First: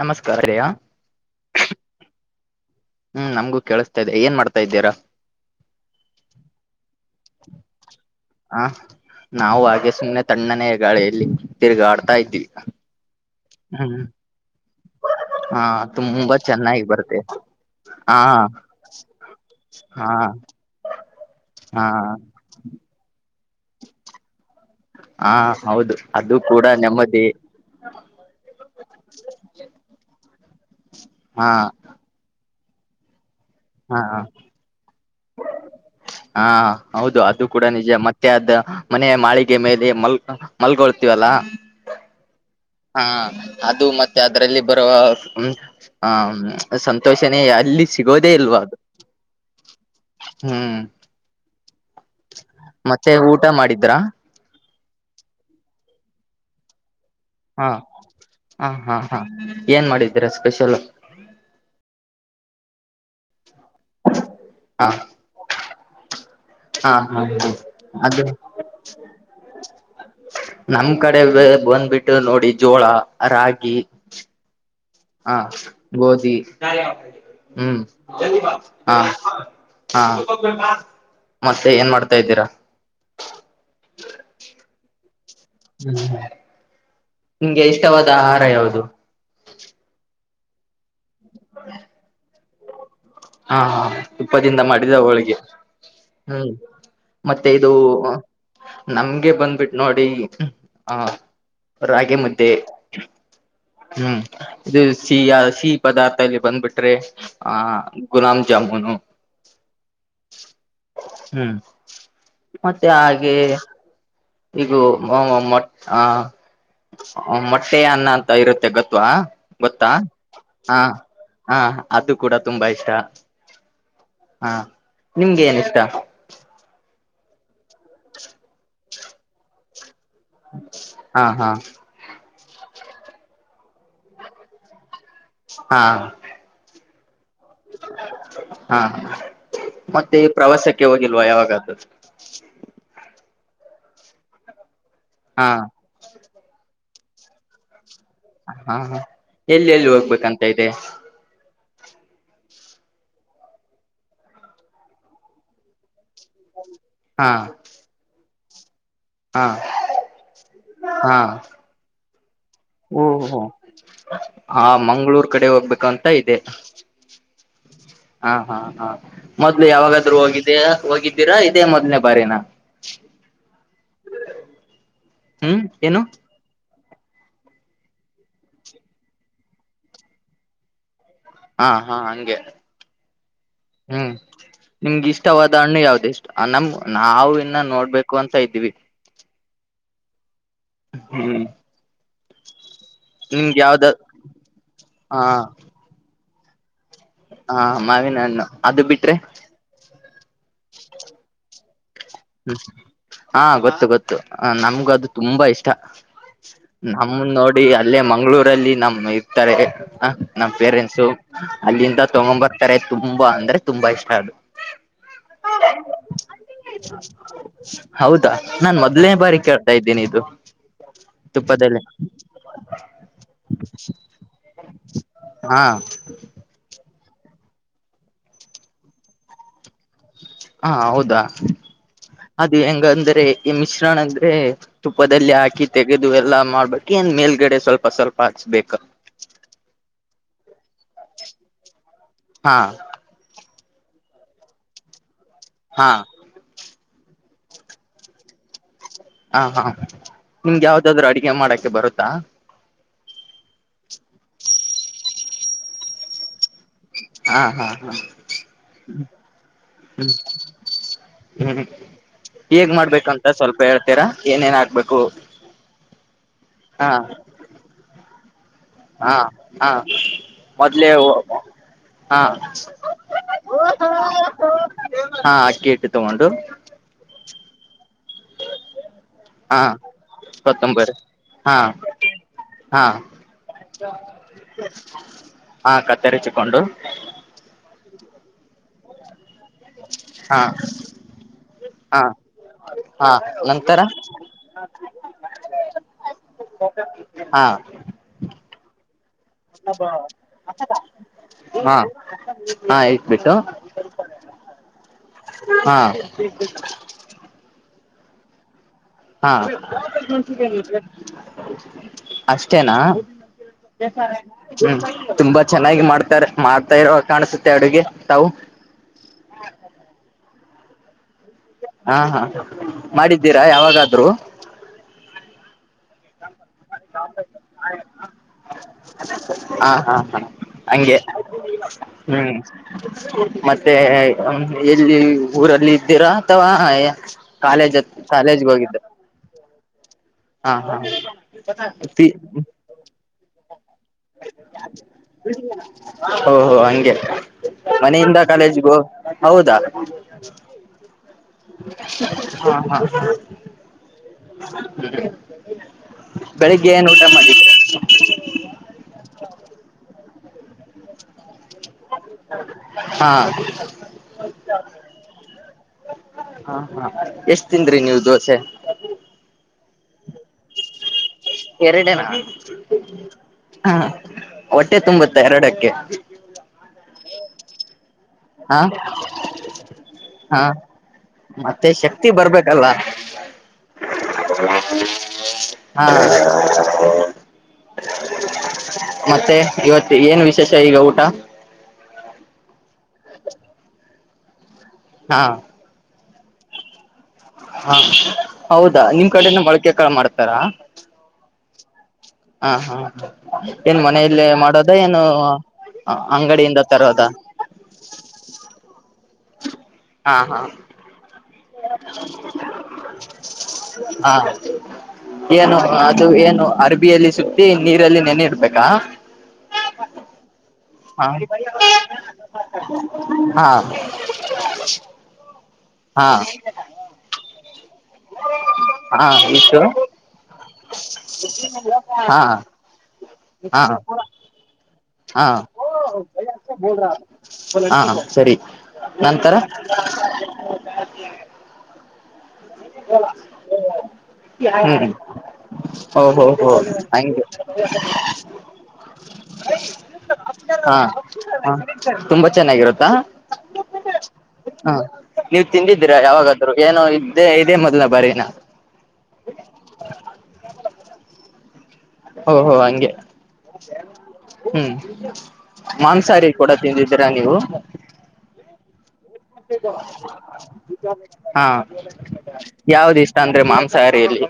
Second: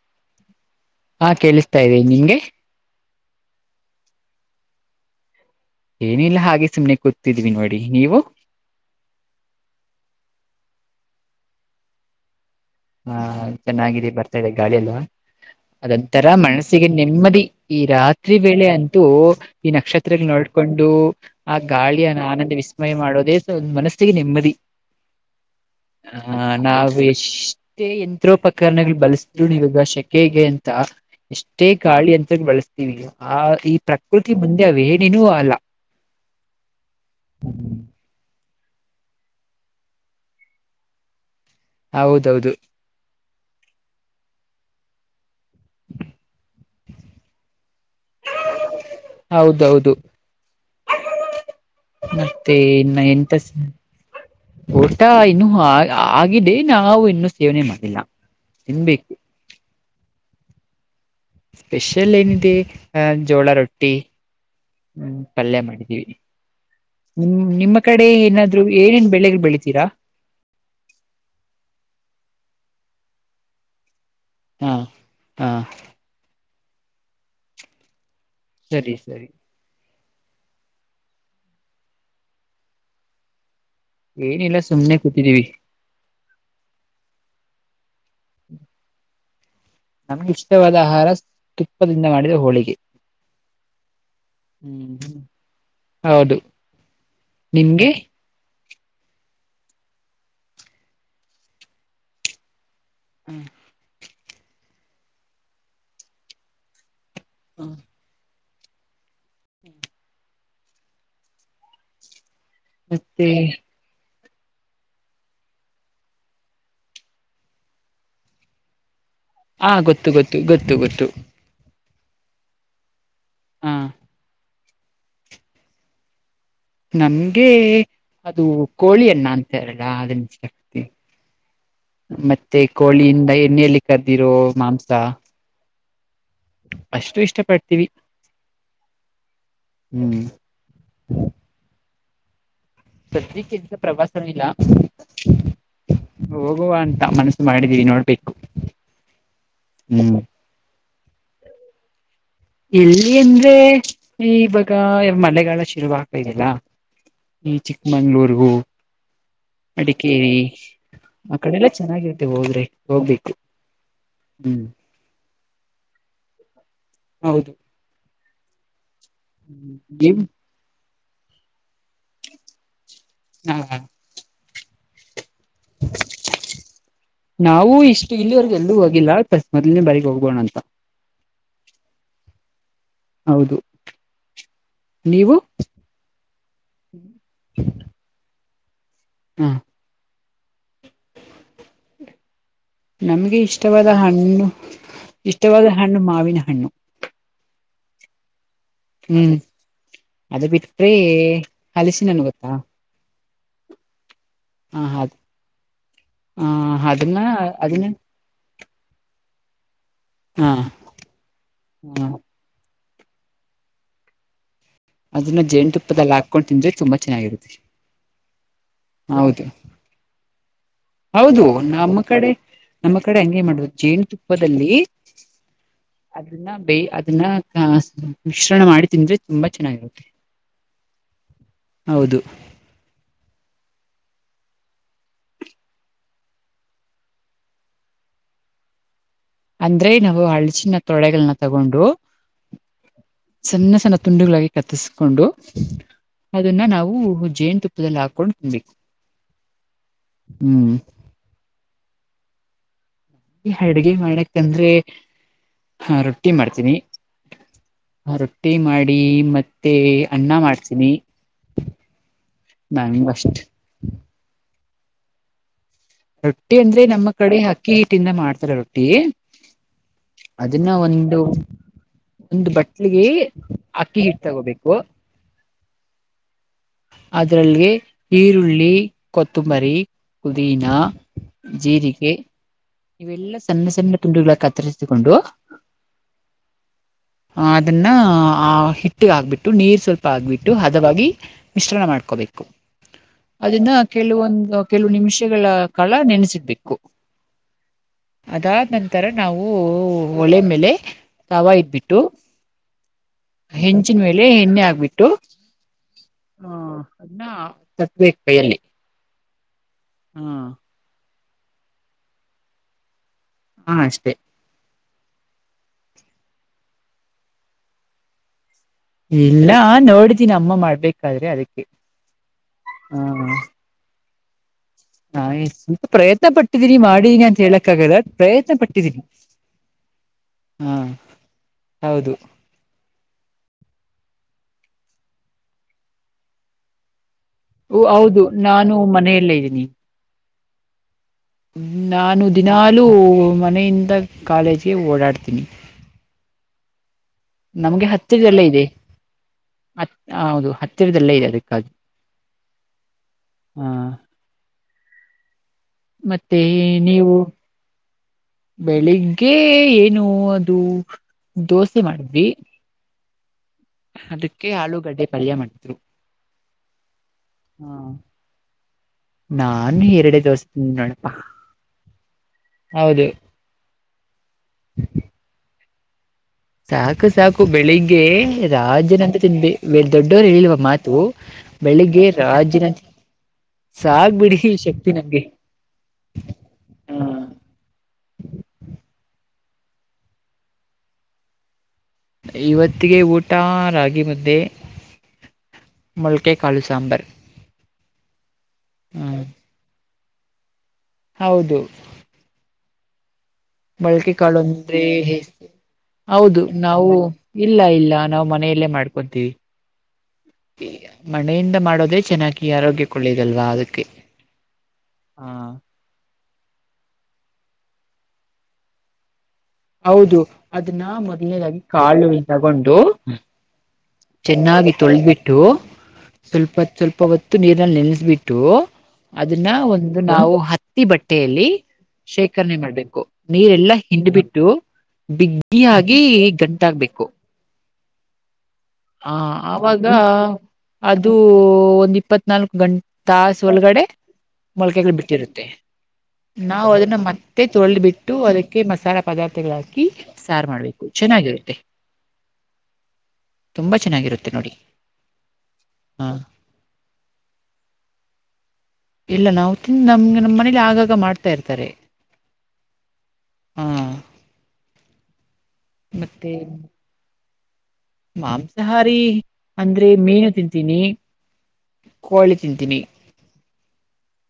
ನಮಸ್ಕಾರ ರೆಯಾ ಹಾ ಕೇಳಿಸ್ತಾ ಇದ್ದೀ ನಿಂಗೆ ಹ್ಮ್ ನಮ್ಗೂ ಕೇಳಿಸ್ತಾ ಇದ್ದ ಏನ್ ಮಾಡ್ತಾ ಇದ್ದೀರಾ ಏನಿಲ್ಲ ಹಾಗೆ ಸುಮ್ನೆ ಕೂತಿದ್ವಿ ನೋಡಿ ನೀವು ಹ ನಾವು ಹಾಗಗ ಸು ತಣ್ಣನೇ ಗಾಳಿಯಲ್ಲಿ ತಿರುಗಾಡ್ತಾ ಇದ್ದೀವಿ ಹಾ ಚೆನ್ನಾಗಿದೆ ಬರ್ತಾ ಇದೆ ಗಾಳಿ ಎಲ್ವಾ ಹಾ ಅದಂತರ ತುಂಬಾ ಚೆನ್ನಾಗಿ ಮನಸ್ಸಿಗೆ ಬರುತ್ತೆ ನೆಮ್ಮದಿ ಈ ಹಾ ರಾತ್ರಿ ವೇಳೆ ಅಂತೂ ಈ ಹಾ ನಕ್ಷತ್ರಗಳ ನೋಡ ನೋಡ್ಕೊಂಡು ಆ ಹಾ ಗಾಳಿಯನ್ನು ಆನಂದ ವಿಸ್ಮಯ ಮಾಡೋದೇ ಒಂದು ಮನಸ್ಸಿಗೆ ನೆಮ್ಮದಿ ಹಾ ಹೌದು ಅದು ಹ ಕೂಡ ನಾವು ನೆಮ್ಮದಿ ಎಷ್ಟೇ ಯಂತ್ರೋಪಕರಣಗಳು ಬಳಸಿದ್ರು ನೀವೀಗ ಶೆಕೆಗೆ ಅಂತ ಹಾ ಎಷ್ಟೇ ಗಾಳಿ ಯಂತ್ರಗಳು ಬಳಸ ಆ ಈ ಹಾ ಪ್ರಕೃತಿ ಮುಂದೆ ಅವೇಣಿನೂ ಅಲ್ಲ ಹಾ ಹೌದು ಅದು ಕೂಡ ನಿಜ ಮತ್ತೆ ಅ ಮನೆಯ ಮಾಳಿಗೆ ಮೇಲೆ ಮಲ್ ಮಲ್ಗೊಳ್ತೀವಲ್ಲಾ ಹೌದೌದು ಹ ಅದು ಮತ್ತೆ ಅದರಲ್ಲಿ ಬರುವ ಸಂತೋಷನೇ ಅಲ್ಲಿ ಸಿಗೋದೇ ಇಲ್ವಾ ಅದು ಹೌದೌದು ಹ್ಮ್ ಮತ್ತೆ ಇನ್ನ ಮತ್ತೆ ಊಟ ಎಂಟಸ ಮಾಡಿದ್ರಾ ಊಟಾ ಇನ್ನು ಆ ಆಗಿದೆ ನಾವು ಇನ್ನು ಸೇವನೆ ಹಾ ಮಾಡಿಲ್ಲ ಹಾ ಹಾ ತಿನ್ಬೇಕು ಹಾ ಏನ್ ಮಾಡಿದೀರಾ ಸ್ಪೆಷಲ್ ಸ್ಪೆಷಲ್ ಏನಿದೆ ಅಹ ಜೋಳ ರೊಟ್ಟಿ ಹ ಹ್ಮ ಪಲ್ಯ ಮಾಡ ಹಾ ಹಾ ನಿ ನಿಮ್ಮ ಕಡೆ ಅದು ಏನಾದ್ರು ಏನೇನ್ ಬೆಳೆಗ್ ಬೆಳಿತೀರಾ ನಮ್ ಕಡೆ ಬಂದ್ಬಿಟ್ಟು ನೋಡಿ ಜೋಳ ರಾಗಿ ಹಾ ಹಾ ಗೋಧಿ ಹ್ಮ್ ಸರಿ ಹಾ ಸರಿ ಹಾ ಮತ್ತೆ ಏನ್ ಮಾಡ್ತಾ ಇದ್ದೀರಾ ಏನಿಲ್ಲ ಸುಮ್ಮನೆ ಕ ಹ್ಮ ನಿಂಗೆ ಇಷ್ಟವಾದ ಆಹಾರ ಯಾವುದು ನಮ್ಗೆ ಇಷ್ಟವಾದ ಆಹಾರ ತುಪ್ಪದಿಂದ ಮಾಡಿದ ಹೋಳಿಗೆ ಹಾ ಹಾ ತುಪ್ಪದಿಂದ ಮಾಡಿದಾವ ಹ್ಮ್ ಹೋಳಿಗೆ ಹೌದು ಹ್ಮ್ ಮತ್ತೆ ಇದು ನಿಮ್ಗೆ ನಮ್ಗೆ ಬಂದ್ಬಿಟ್ಟು ನೋಡಿ ಆಹ ರಾಗಿ ಮುದ್ದೆ ಹ್ಮ್ ಹ್ಮ್ ಇದು ಸಿಹಿ ಸಿಹಿ ಪದಾರ್ಥ ಅಲ್ಲಿ ಬಂದ್ಬಿಟ್ರೆ ಆ ಗುಲಾಾಮ ಜಮ್ಮುನು ಹ್ಮ್ ಮತ್ತೆ ಹಾಗೆ ಈಗ ಮೊ ಆ ಮೊಟ್ಟೆ ಅನ್ನ ಅಂತ ಇರುತ್ತೆ ಗೊತ್ತ ಗವಾ ಹ ಗೊತ್ತಾ ಗೊತ್ತು ಗೊತ್ತು ಗೊತ್ತು ಹಾ ಗೊತ್ತು ಹಾ ಅದು ಕೂಡ ತುಂಬಾ ಇಷ್ಟ ಹ ಹಾ ನಿಮ್ಗೆ ಏನ ಇಷ್ಟ ನಮ್ಗೆ ಅದು ಕೋಳಿ ಅ್ಣ ಅಂತಾರಲ್ಲ ಶಕ್ತಿ ಹಾ ಹಾ ಮತ್ತೆ ಮತ್ತೆ ಕೋಳಿಯಿಂದ ಎಣ್ಣಲಿ ಕದ್ದಿರೋ ಮಾಂಸ ಹಾ ಅಷ್ಟು ಇಷ್ಟು ಹಾ ಹಾ ಮತ್ತೆ ಹ್ಮ್ ಪ್ರವಾಸಕ್ಕೆ ಹೋಗಿಲ್ವಾ ಯಾವಾಗಾದದು [unintelligible] ಸದ್ಯಕ್ಕೆಂತ ಪ್ರವಾಸ ಇಲ್ಲ ಹಾ ಹೋಗುವ ಅಂತ ಮನಸ್ಸು ಮಾಡ ಜೀವನೋ ಹಾ ಎಲ್ಲಿ ಎಲ್ಲಿ ಹ್ಮ್ ಹೋಗ್ಬೇಕಂತ ಇದೆ ಎಲ್ಲಿ ಅಂದ್ರೆ ಇವಾಗ ಮಳೆಗಾಲ ಶುರುವಾಗತ ದೆಲ್ಲ ಹಾ ಈ ಚಿಕ್ಕಮಂಗ್ಳೂರ್ಗೂ ಹಾ ಅಡಿಕೇರಿ ಆ ಕಡೆ ಎಲ್ಲ ಚೆನ್ನಾಗಿರು ಓಹೋ ಆ ಹ್ಮ್ ಮಂಗ್ಗಳೂರ್ ಕಡೆ ಹೋಗ್ಬೇಕು ಅಂತ ಇದೆ ಹೌದು ಹಾ ಹಾ ಹಾ ಮೊದ್ಲು ಯಾವಾಗಾದ್ ಹ್ಮ್ ಹೋಗಿದ ಹೋಗಿದ್ದೀರಾ ಇದೇ ಮೊದ್ನೇ ಬಾರಿನ ಹಾ ಹ್ಮ್ ಏನು ನಾವು ಇಷ್ಟು ಇಲ್ಲಿವರೆಗೆ ಎಲ್ಲೂ ಹೋಗಿಲ್ಲ ಮೊದ್ಲನೇ ಬಾರಿಗ್ ಹೋಗ್ಬೋಣ ಅಂತ ಹಾ ಹಾ ಹಂಗೆ ಹೌದು ಹ್ಮ್ ನಿಮ್ಗ ನೀವು ಇಷ್ಟವಾದ ಹಣ್ಣು ಯಾವ್ದ ಇಷ್ಟ ನಮ್ ನಾವವು ಇನ್ನ ನೋಡ್ಬೇಕು ಅಂತ ಇದ್ದೀವಿ ಹಾ ಹ್ಮ್ ನಮ್ಗೆ ಇಷ್ಟವಾದ ಹಣ್ಣು ಇಷ್ಟವಾದ ಹಣ್ಣು ಮಾವಿನ ಹಣ್ಣು ಹಾ ಮಾವಿನು ಹ್ಮ್ ಅದ ಬಿಟ್ಟ್ರಿ ಹಲಸಿ ನನ್ ಗೊತ್ತಾ ಹ್ಮ್ ಹಾ ಗೊತ್ತು ಗೊತ್ತು ಹ ನಮ್ಗ ಹ ಅದು ತುಂಬಾ ಇಷ್ಟ ಹ ನಮ ಅದನ್ನ ನೋಡಿ ಅದನ್ನ ಅಲ್ಲೇ ಮಂಗ್ಗಳೂರಲ್ಲಿ ನಮ್ಮ್ ಇರ್ತಾರೆ ಹಾ ನಮ್ ಪೇರೆಂಟ್ಸು ಅಲ್ಲಿಂದ ಹ ತಗೊ ಬರ್ತಾರೆ ತುಂಬಾ ಅಂದ್ರೆ ತುಂಬಾ ಇಷ್ಟ ಅದು ಅದನ್ನ ಜೇನ್ ತುಪ್ಪದಲ್ಲಿ ಹಾಕೊಂಡು ತಿಂದ್ರೆ ತುಂಬಾ ಚೆನ್ನಾಗಿರುತ್ತೆ ಹೌದಾ ನಾನ್ ಮೊದ್ಲನೇ ಬಾರಿ ಹೌದು ಕೇಳ್ತಾ ಇದ್ದೀನಿ ಇದು ಹೌದು ತುಪ್ಪದಲ್ಲಿ ನಮ್ಮ ಕಡೆ ನಮ್ಮ ಕಡೆ ಹಂಗಗೆ ಮಾಡುದು ಜೇನುತುಪ್ಪದಲ್ಲಿ ಹಾ ಅದನ್ನ ಬೇ ಅದನ್ನ ಮಿಶ್ರಣ ಮಾಡಿ ತಿಂದ್ರೆ ತುಂಬಾ ಚೆನ್ನಾಗಿರುತ್ತೆ ಹಾ ಹೌದಾ ಹೌದು ಅದು ಹೆಂಗ ಅಂದ್ರೆ ಈ ಮಿಶ್ರಣ ಅಂದ್ರೆ ತುಪ್ಪದಲ್ಲಿ ಹಾಕಿ ತೆಗೆದು ಎಲ್ಲಾ ಮಾಡ್ಬೇಕು ಏನ್ ಮೇಲ್ಗಡೆ ಸ್ವಲ್ಪ ಸ್ವಲ್ಪ ಬೇಕಾ ಅಂದ್ರೆ ನಾವು ಹಳ್ಚಿನ ತೊಳೆಗಳನ್ನ ತಗೊಂಡು ಹಾ ಸಣ್ಣ ಸಣ್ಣ ತುಂಡುಗಳಾಗಿ ಕತ್ತಿಸಕೊಂಡು ಹಾ ಅದನ್ನ ನಾವು ಹೂ, ಜೇನು ತುಪ್ಪದಲ್ಲಿ ಹಾಕೊಂಡು ತಿನ್ಬೇಕು? [inaudible] ಹಾ, ಹಾ, ನಿಮ್ಗೆ, ಹ್ಮ್ ಯಾವ್ದಾದ್ರು! ಅಡಿಗೆ ಮಾಡಕ್ಕೆ ಬರುತ್ತಾ? [inaudible] ಅಡ್ಗೆ, ಮಾಡಕ್ಂದ್ರೆ, ಹ, ರೊಟ್ಟಿ ಮಾಡ್ತೀನಿ. ಹಾ ಹಾ ಹ [inaudible] ರೊಟ್ಟಿ, ಮಾಡಿ ಮತ್ತೆ ಹ್ಮ್ ಅನ್ನ ಮಾಡ್ತೀನಿ! [inaudible] ಹ್ಮ್, ಹೇಗ್ ನಂಗ ಮಾಡ್ಬೇಕಂತ! ಅಷ್ಟ ಸ್ವಲ್ಪ ಹೇಳ್ತೀರಾ ಏನೇನ್ ಹಕ್ಬೇಕು? [inaudible] ರೊಟ್ಟಿ, ಅಂದ್ರೆ, ನಮ್ಮ ಕಡೆ ಅಕ್ಕಿ ಹಿಟ್ಟಿಂದ ಮಾಡ್ತಾರೆ, ರೊಟ್ಟಿ. [inaudible] ಹಾ, ಹಾ, ಅದನ್ನ ಮೊದ್ಲೆೇ, ಒಂದು ಹೋಗು? [unintelligible] ಹಾ, ಒಂದು ಬಟ್ಲಿಗೆ ಅಕ್ಕಿ ಹಿಟ್ ತಗೋಬೇಕು ಹಾ. [unintelligible] ಕೇಟ್ಟು, ತಗೊಂಡು! [unintelligible] ಅದರಲ್ಲಿಗೆ? [inaudible] ಈರುಳ್ಳಿ, ಹಾ ಕೊತ್ತಂಬರಿ, ಪುದೀನಾ, ಕೊತ್ತಂಬರಿ ಹಾ ಜೀರಿಗೆ. ಹಾ [inaudible] ಇವೆಲ್ಲಾ, ಸಣ್ಣ, ಸಣ್ಣ, ತುಂಡುಗಳ ಕತ್ತರಿಸಿಕೊಂಡು. ಹಾ ಕತ್ತರಿಸಿಕೊಂಡು [inaudible] ಆ, ಅದನ್ನ, ಆ ಹಿಟ್ಟಗೆ, ಹಾಕ್ಬಿಟ್ಟು! ನೀರ್ ಸ್ವಲ್ಪ ಹಾ ಹಾಕ್ಬಿಟ್ಟು ಹದವಾಗಿ. [inaudible] ಮಿಶ್ರಣ, ಹಾ ಮಾಡ್ಕೋಬೇಕು? ಹಾ [inaudible] ಅದನ್ನ, ನಂತರ ಕೆಲವೊಂದು, ಕೆಲವು, ನಿಮಿಷಗಳ ಕಾಲ ನೆನೆಸರ್ಬೇಕು? ಹಾ [inaudible] ಅದ! [inaudible] ನಾವು, ಒಳೆ, ಮೇಲೆ, ತವಾ ಹಾ ಇಬ್ಬಿಟ್ಟು ಹಾ ಇಟ್ಬಿಟ್ಟು ಹೆಂಜಿನ, ಮೇ. [inaudible] ಎಣ್ಣೆ, ಆಗ್ಬಿಟ್ಟು? [inaudible] ಹಾ. [inaudible] ಸತ್ವ, ಕೈಯಲ್ಲಿ? [inaudible] ಹಾ, ಹಾ ಅಷ್ಟೇನಾ? [unintelligible] ಅಷ್ಟೇ ಏಪ್ರಿಲಾಲ, ಜೂನ್. [unintelligible] ತುಂಬಾ, ಚೆನ್ನಾಗಿ ಮಾಡ್ತಾರೆ, ಮಾಡ್ತಾ ಇರ ಕಾಣಸುತ್ತೆ, ಅಡುಗೆ ತಾವು? [inaudible] ಇಲ್ಲ, ನೋಡಿದ್ದೀನಿ ಅಮ್ಮ, ಮಾಡಬೇಕು? [unintelligible] ಹಾ, ಹಾ, ಮಾಡಿದ್ದೀರಾ! ಯಾವಾಗಾದ್ರು? [unintelligible] ನಾಯಿ, ಸ್ವಲ್ಪ, ಪ್ರಯತ್ನ ಪಟು. [inaudible] ಇಟ್ಟಿದ್ದೀನಿ, ಮಾಡಿ ನನ್ ಹೇಳಕ್ಕಾಗಲ್ಲ! ಪ್ರಯತ್ನ ಪಟ್ಟಿದ್ದೀನಿ, ಹಾ ಹಾ ಹಾ ಹಾ. [inaudible] ಹಂಗೆ ಹೌದು ಹ್ಮ್, ಮತ್ತೆ, ಹೂಂ... [unintelligible] ಎಲ್ಲಿ, ಹೇಳಿ, ಊರಲ್ಲಿ ಇದ್ದೀರಾ ಅಥವಾ? [unintelligible] ಹ್ಮ್, ಹೌದು, ಕಾಲೇಜ್ಗೆ ನಾನು, ಹೋಗಿದ್ದ ಮನೆಯಲ್ಲೇ, ಇದ್ದೀನಿ! [inaudible] ಹಾ, ಹಾ. [unintelligible] ನಾನು, ದಿನಾಲೂ! ಮನೆಯಿಂದ ಕಾಲೇಜ್ಗೆ ಓಡಾಡ್ತೀನಿ? [inaudible] ಓಹೋ, ಹಂಗೆ! [inaudible] ನಮ್ಗೆ ಮನೆಯಿಂದ, ಹತ್ತಿರದಲ್ಲೇ ಇದೆ ಕಾಲೇಜ್ಗೂ, ಹೌದಾ? ಹತ್ ಹೌದು ಹತ್ತಿರದಲ್ಲೇ ಇದೆ ಅದಕ್ಕಾಗಿ [unintelligible] ಹಾ, ಹಾ. ಹಾ [unintelligible] ಮತ್ತೆ, ನೀವು, ಬೆಳಿಗ್ಗೆ ಏನು? [unintelligible] ಅದು, ದೋಸೆ ಮಾಡಿದ್ವಿ! [inaudible] ಹಾ. [unintelligible] ಅದಕ್ಕೆ, ಆಲೂಗಡ್ಡೆ, ಪಾಳ್ಯ, ಮಾಡುತ್ತಿದ್ದರು. [inaudible] ಹಾ, ಹಾ, ಎಷ್ಟ್ ತಿಂದ್ರಿ ನೀವು ದೋಸೆ? [inaudible] ಅನ್ನಿ, ಎರಡೇ ತೋರಿಸ್ತೀನಿ, ನೋಡು. [inaudible] ಎರಡನೆ, ನಾ, ಹಾ. [inaudible] ಹೊಟ್ಟೆ, ತುಂಬುತ್ತೆ ಎರಡಕ್ಕೆ? [inaudible] ಸಾಕು, ಸಾಕು, ಬೆಳಿಗ್ಗೆ? [inaudible] ಹೇ, ಹಾ ರಾಜ್ಯಂತೆ, ತಿಂದೇ, ದೊಡ್ಡವರು, ಹಾ ಹೇಳುವ ಮಾತು, ಬೆಳಿಗ್ಗೆ ರಾಜ್ಯನಾಥೇ. [inaudible] ಹ. [unintelligible] ಹಾ, ಹಾ ಮತ್ತೆ ಇವತ್ತು ಏನ್, ವಿಶೇಷ ಈಗ ಊಟ. [unintelligible] ಇವತ್ತಿಗೆ, ಊಟ ರಾಗಿ ಮುದ್ದೆ. [unintelligible] ಹಾ. [inaudible] ಮೊಳಕೆ, ಕಾಲು ಸಾಂಬಾರ್. [inaudible] ಹಾ ಹೌದಾ ನಿಮ್ ಹ್ಮ್ ಕಡೆನ ಬಳಕೆ ಕಳ ಮಾಡ್ತಾರಾ ಹೌದು ಹ ಹಾ ಏನ್ ಮೊಳಕೆ ಮನೆಯಲ್ಲಿ ಕಾಳು ಮಾಡೋದ ಅಂದ್ರೆ ಏನು ಹೌದು ಅಂಗಡಿಯಿಂದ ನಾವು ತರೋದ ಇಲ್ಲ ಇಲ್ಲ ನಾ್ ಮನೆಯಲ್ಲೇ ಮಾಡ್ಕೊ ಹಾ ಹಾ [unintelligible] ಮನೆಯಿಂದ ಮಾಡೋದೇ ಚೆನ್ನಾಗಿ ಆರೋಗ್ಯಕ್ಕೊಳ್ಳೆಯದಲ್ವಾ ಅದಕ್ಕೆ ಹಾ ಹಾ ಏನು ಅದು ಏನು ಅರ್ಬಿಯಲ್ಲಿ ಸುತ್ತಿ ನೀರಲ್ಲಿ ನೆನ ಇಡ್ಬೇಕಾ ಹೌದು ಅದನ್ನ ಹಾ ಮೊದ್ನೇದಾಗಿ ಕಾಳುಿ ತಗೊಂಡು ಹಾ ಚೆನ್ನಾಗಿ ತೊಳಬಿಟ್ಟು ಹಾ ಸ್ವಲ್ಪ ಸ್ವಲ್ಪ ಹೊತ್ತು ನೀರನ ಬಿಟ್ಟು ಹಾ ಅದನ್ನ ಇಷ್ಟು ಒಂದು ನಾವು ಹ ಹತ್ತಿ ಬಟ್ಟೆಯಲ್ಲಿ ಹಾ ಶೇಖರಣೆ ಮಾಡ್ಬೇಕು ಹಾ ನೀರೆಲ್ಲಾ ಹಿಂಡ್ಬಿಟ್ಟು ಹಾ ಬಿಗ್ಗಿಯಾಗಿ ಗಂಟಾಗ್ಬೇಕು. ಹಾ ಸರಿ ಹ ನಂತರ ಆಾಗ ಅದು ಒಂದ್ ಇಪ್ಪತ್ ನಾಲ್ಕು ಗಂಟೆ ತಾಸ ಒಳಗಡೆ ಹ್ಮ್ ಮೊಲಕೆಗಳು ಬಿಟ್ಟಿರುತ್ತೆ ಓಹೋ ಹೋ ನಾವವು ಅದನ್ನ ಹಂಗೆ ಮತ್ತೆ ತೊಳೆ್ ಬಿಿಟ್ಟು ಅದಕ್ಕೆ ಮಸಾಲೆ ಪದಾರ್ಥಗಳ ಹಾಕಿ ಸಾರು ಹ ಮಾಡ್ಬೇಕ ತುಂಬಾ ಚೆನ್ನಾಗಿರುತ್ತಾ ತುಂಬಾ ಚೆನ್ನಾಗಿರುತ್ತೆ ನೋಡಿ ಹ ನೀವ್ ತಿಂದಿದ್ದೀರಾ ಹ ಯಾವಾಗಾದ್ರು ಏನೋ ಇಲ್ಲ ಇದೇ ಮೊದ್ಲ ಬರಿನ ಇಲ್ಲ ನಾವು ತಿಿಂದ ನಮ್ಗೆ ನಮ್ಮ್ ಮನೇಲಿ ಆಗಾಗ ಮಾಡ್ತಾ ಇರ್ತಾರೆ ಓ ಹೋ ಹಂಗೆ ಹ ಹ್ಮ್ ಮಾಂಸಹಾರಿ ಕೂಡ ತಿಂದಿದೀರಾ ನೀವು ಮಾಂಸಹಾರಿ ಹಾ ಕೋಳಿ ತಿಂತೀನಿ ಯಾವ್ದ ಇಷ್ಟ ಅಂದ್ರೆ ಮಾಂ ಮಾಂಸಾಹಾರಿಲಿ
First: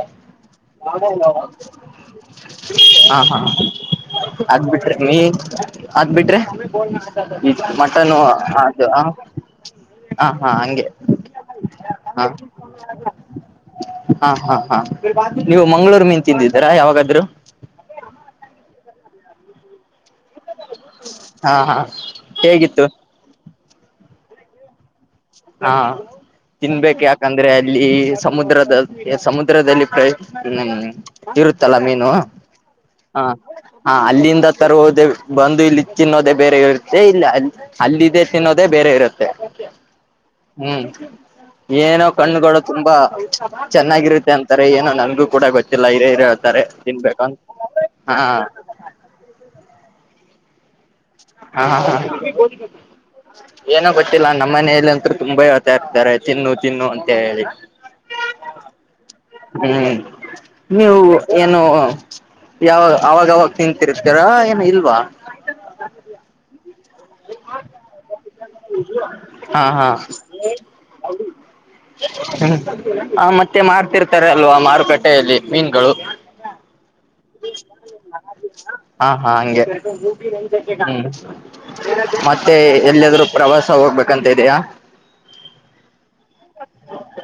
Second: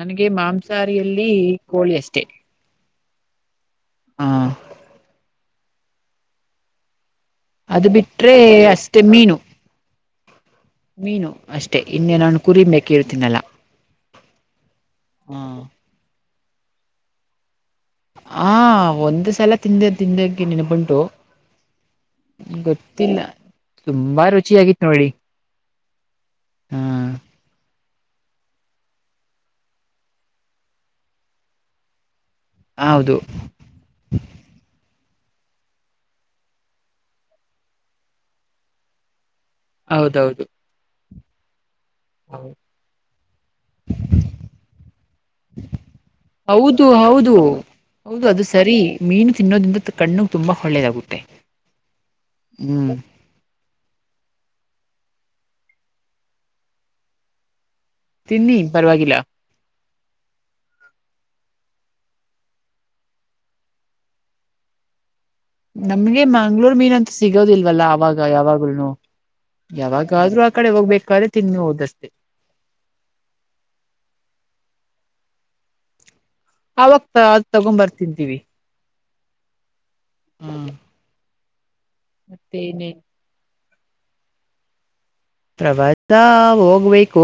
ನನಗೆ ಮಾಂಸಾಾರಿ ಹಾ ಹಾ ಹ ಅದ್ಬಿಟ್ರೆ ಅದ ಬಿಟ್ರಿ ಅದು ಮಟನ್ ಬಿಟ್ರೆ ಅಷ್ಟೇ ಹ ಮೀನು ಹ ಮೀನು ಅಷ್ಟೇ ಇನ್ನು ನಾನು ಕುರಿ ಮೇಕೆ ಯಲ್ಲಿ ತಿನ್ನಲಾ ಹಾ ಹಾ ಹಾ ನೀವು ನೀನ್ ತಿಂದಿದ್ದರಾ ಯಾವಾಗಾದ್ೂ ಹ ಒಂದ್ ಸಲ ತಿಂದ ತಿಂದಕ್ಕೆ ನೆನ್ಪಂಟು ಹಾ ಹಾ ಹೇಗಿತ್ತು ಗೊತ್ತಿಲ್ಲ ತುಂಬಾ ರುಚಿ ಆಗಿತ್ತು ನೋಡಿ ಹಾ ಹಾ ತಿನ್ಬೇಕು ಯಾಕಂದ್ರೆ ಅಲ್ಲಿ ಇಲ್ಲಿ ಸಮುದ್ರದ ಸಮುದ್ರದಲ್ಲಿ ಪ್ರ ಹ್ಮ ಇರುತ್ತಲ್ಲ ಮೀನು ಹೌದು ಹ ಹಾ ಅಲ್ಲಿಂದ ತರ್ ಹೋದೇ ಬಂದು ಇಲ್ಲಿ ತಿನ್ನೋದೇ ಬೇರೆ ಇರುತ್ತೆ ಇಲ್ಲಿ ಅ ಅಲ್ಲದೆೇ ತಿನ್ನೋದೇ ಬೇರೆ ಇರುತ್ತೆ ಹೌದೌದು ಹ್ಮ್ ಏನೋ ಕಣ್ಣುಗಳು ತುಂಬಾ ಚೆನ್ನಾಗಿರುತ್ತೆ ಅಂತಾರೆ ಏನೋ ನನ್ಗೂ ಕೂಡ ಗೊತ್ತಿಲ್ಲ ಹಿರೇ ಹಿರ ಹೇಳ್ತಾರೆ ಹೌದು ಹೌದು ತಿನ್ಬೇಕಂತ ಹಾ ಹೌದು ಅದು ಸರಿ ಮೀನು ತಿನ್ನೋದ್ರಿಂದ ಕಣ್ಣ ತುಂಬಾ ಒಳ್ಳೇದಾಗುತ್ತೆ ಹಾ ಹಾ ಹಾ ಹ್ಮ್ ಏನೋ ಗೊತಿಲ್ಲ ನಮ್ಮ ಮನೆಯಲ್ಲಿ ಅಂತೂ ತುಂಬಾ ಹೊತ ಇರ್ತಾರೆ ತಿನ್ನು ತಿನ್ನು ಅಂತ ಹೇಳಿ.... ತಿನ್ನಿ ಪರವಾಗಿಲ್ಲ... ಹ್ಮ್ ನೀವು ಏನೋ.. ಯಾವ ಅವಾಗಾವಾಗ ತಿಂತರ್ತಾರ ಏನ ಇಲ್ವಾ... ನಮ್ಗೆ ಮಂಗ್ಳೂರು.... ಮೀನ್ ಅಂತ ಸಿಗೋದಿಲ್ವಲ್ಲ ಅವಾಗ ಯಾವಾಗನು ಹಾ ಹಾ ಯಾವಾಗಾದ್ರೂ ಆ ಕಡೆ ಹೋಗ್ಬೇಕಾದ್ರೆ ತಿನ್ನೋದು. ದಸ್ತೆ ಹ್ಮ ಆ ಮತ್ತೆ ಮಾರ್ತಿರ್ತಾರ ಅಲ್ವಾ ಮಾರುಕಟ್ಟೆಯಲ್ಲಿ ಮೀನುಗಳು... ಅವಾಗತ ಅ್ ತಗೊಂಡ್ ಬರ್ತಿದ್ದೀವಿ... ಹಾ ಹಾ ಹ್ಮ್ ಹ [inaudible] ಮತ್ತೆ ಎಲ್ಲಾದ್ರು ಪ್ರವಾಸ ಹೋಗ್ಬೇಕಂತ ಇದಯಾ.... ಪ್ರವಾಸ ಹೋಗ್ಬೇಕು...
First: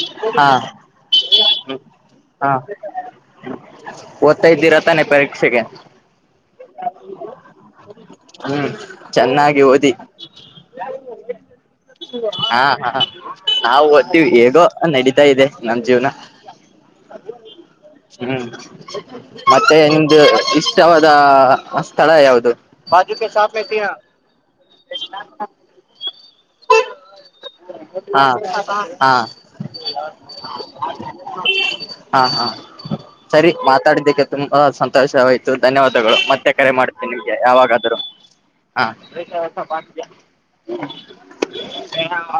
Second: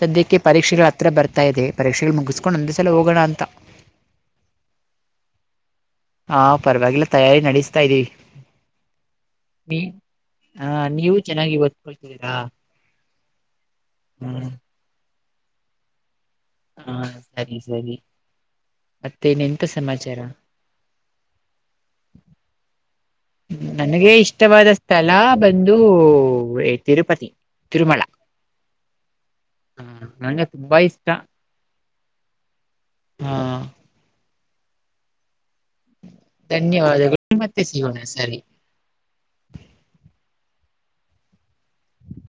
ಸದ್ಯಕ್ಕೆ ಹಾ ಪರೀಕ್ಷೆಗಳ ಹತ್ರ ಬರ್ತಾ ಇದೆ ಪರೀಕ್ಷೆಗಳು ಹಾ ಮುಗಿಸ್ಕೊಂಡು ಒಂದ ಸಲ ಹೋಗೋಣ ಅಂತ... ಓದ್ತಾ ಇದ್ದೀರಾ ತಾನೆ ಪರೀಕ್ಷೆಗೆ... ಹಾ ಪರವಾಗಿಲ್ಲ ತಯಾರಿ ನಡಸ್ತಾ ಇದ್ದೀವಿ... ಹ್ಮ್ ಚೆನ್ನಾಗಿ ನೀ ಓದಿ. ಆ ನೀವು ಚೆನ್ನಾಗಿ ಓದ್ಕೊಳ್ತಿದ್ದೀರಾ ಹಾ ಹಾ ನಾವು ಓದ್ತೀವಿ ಹ್ಮ್ ಹೇಗೋ ನಡೀತಾ ಇದೆ ನಮ ಜೀವ್ನ.... ಹಾ ಸರಿ ಸರಿ.. ಹ್ಮ್ ಇನ್ನೆಂತ ಮತ್ತೆ ನಿಮ್ದು ಸಮಾಚಾರ ಇಷ್ಟವಾದ ಸ್ಥಳ ಯಾವುದು... ನನಗೆ ಇಷ್ಟವಾದ ಸ್ಥಳ ಬಂದು ತಿರುಪತಿ... ತಿರುಮಲ ಹಾ ಹಾ... ಹ ನಂಗೆ ತುಂಬಾ ಇಷ್ಟ ಹಾ ಹಾ ಹ ಸರಿ ಮಾತಾಡಿದ್ದಕ್ಕೆ... ತುಂಬಾ ಸಂತೋಷವಾಯ್ತು ಧನ್ಯವಾದಗಳು ಮತ್ತೆ ಕರೆ ಮಾಡ್ತವೆ ಧನ್ಯವಾದಗಳು ನಿಮ್ಗೆ ಮತ್ತೆ ಯಾವಾಗ... ಸಿಗೋಣ ಸರಿ ಹ.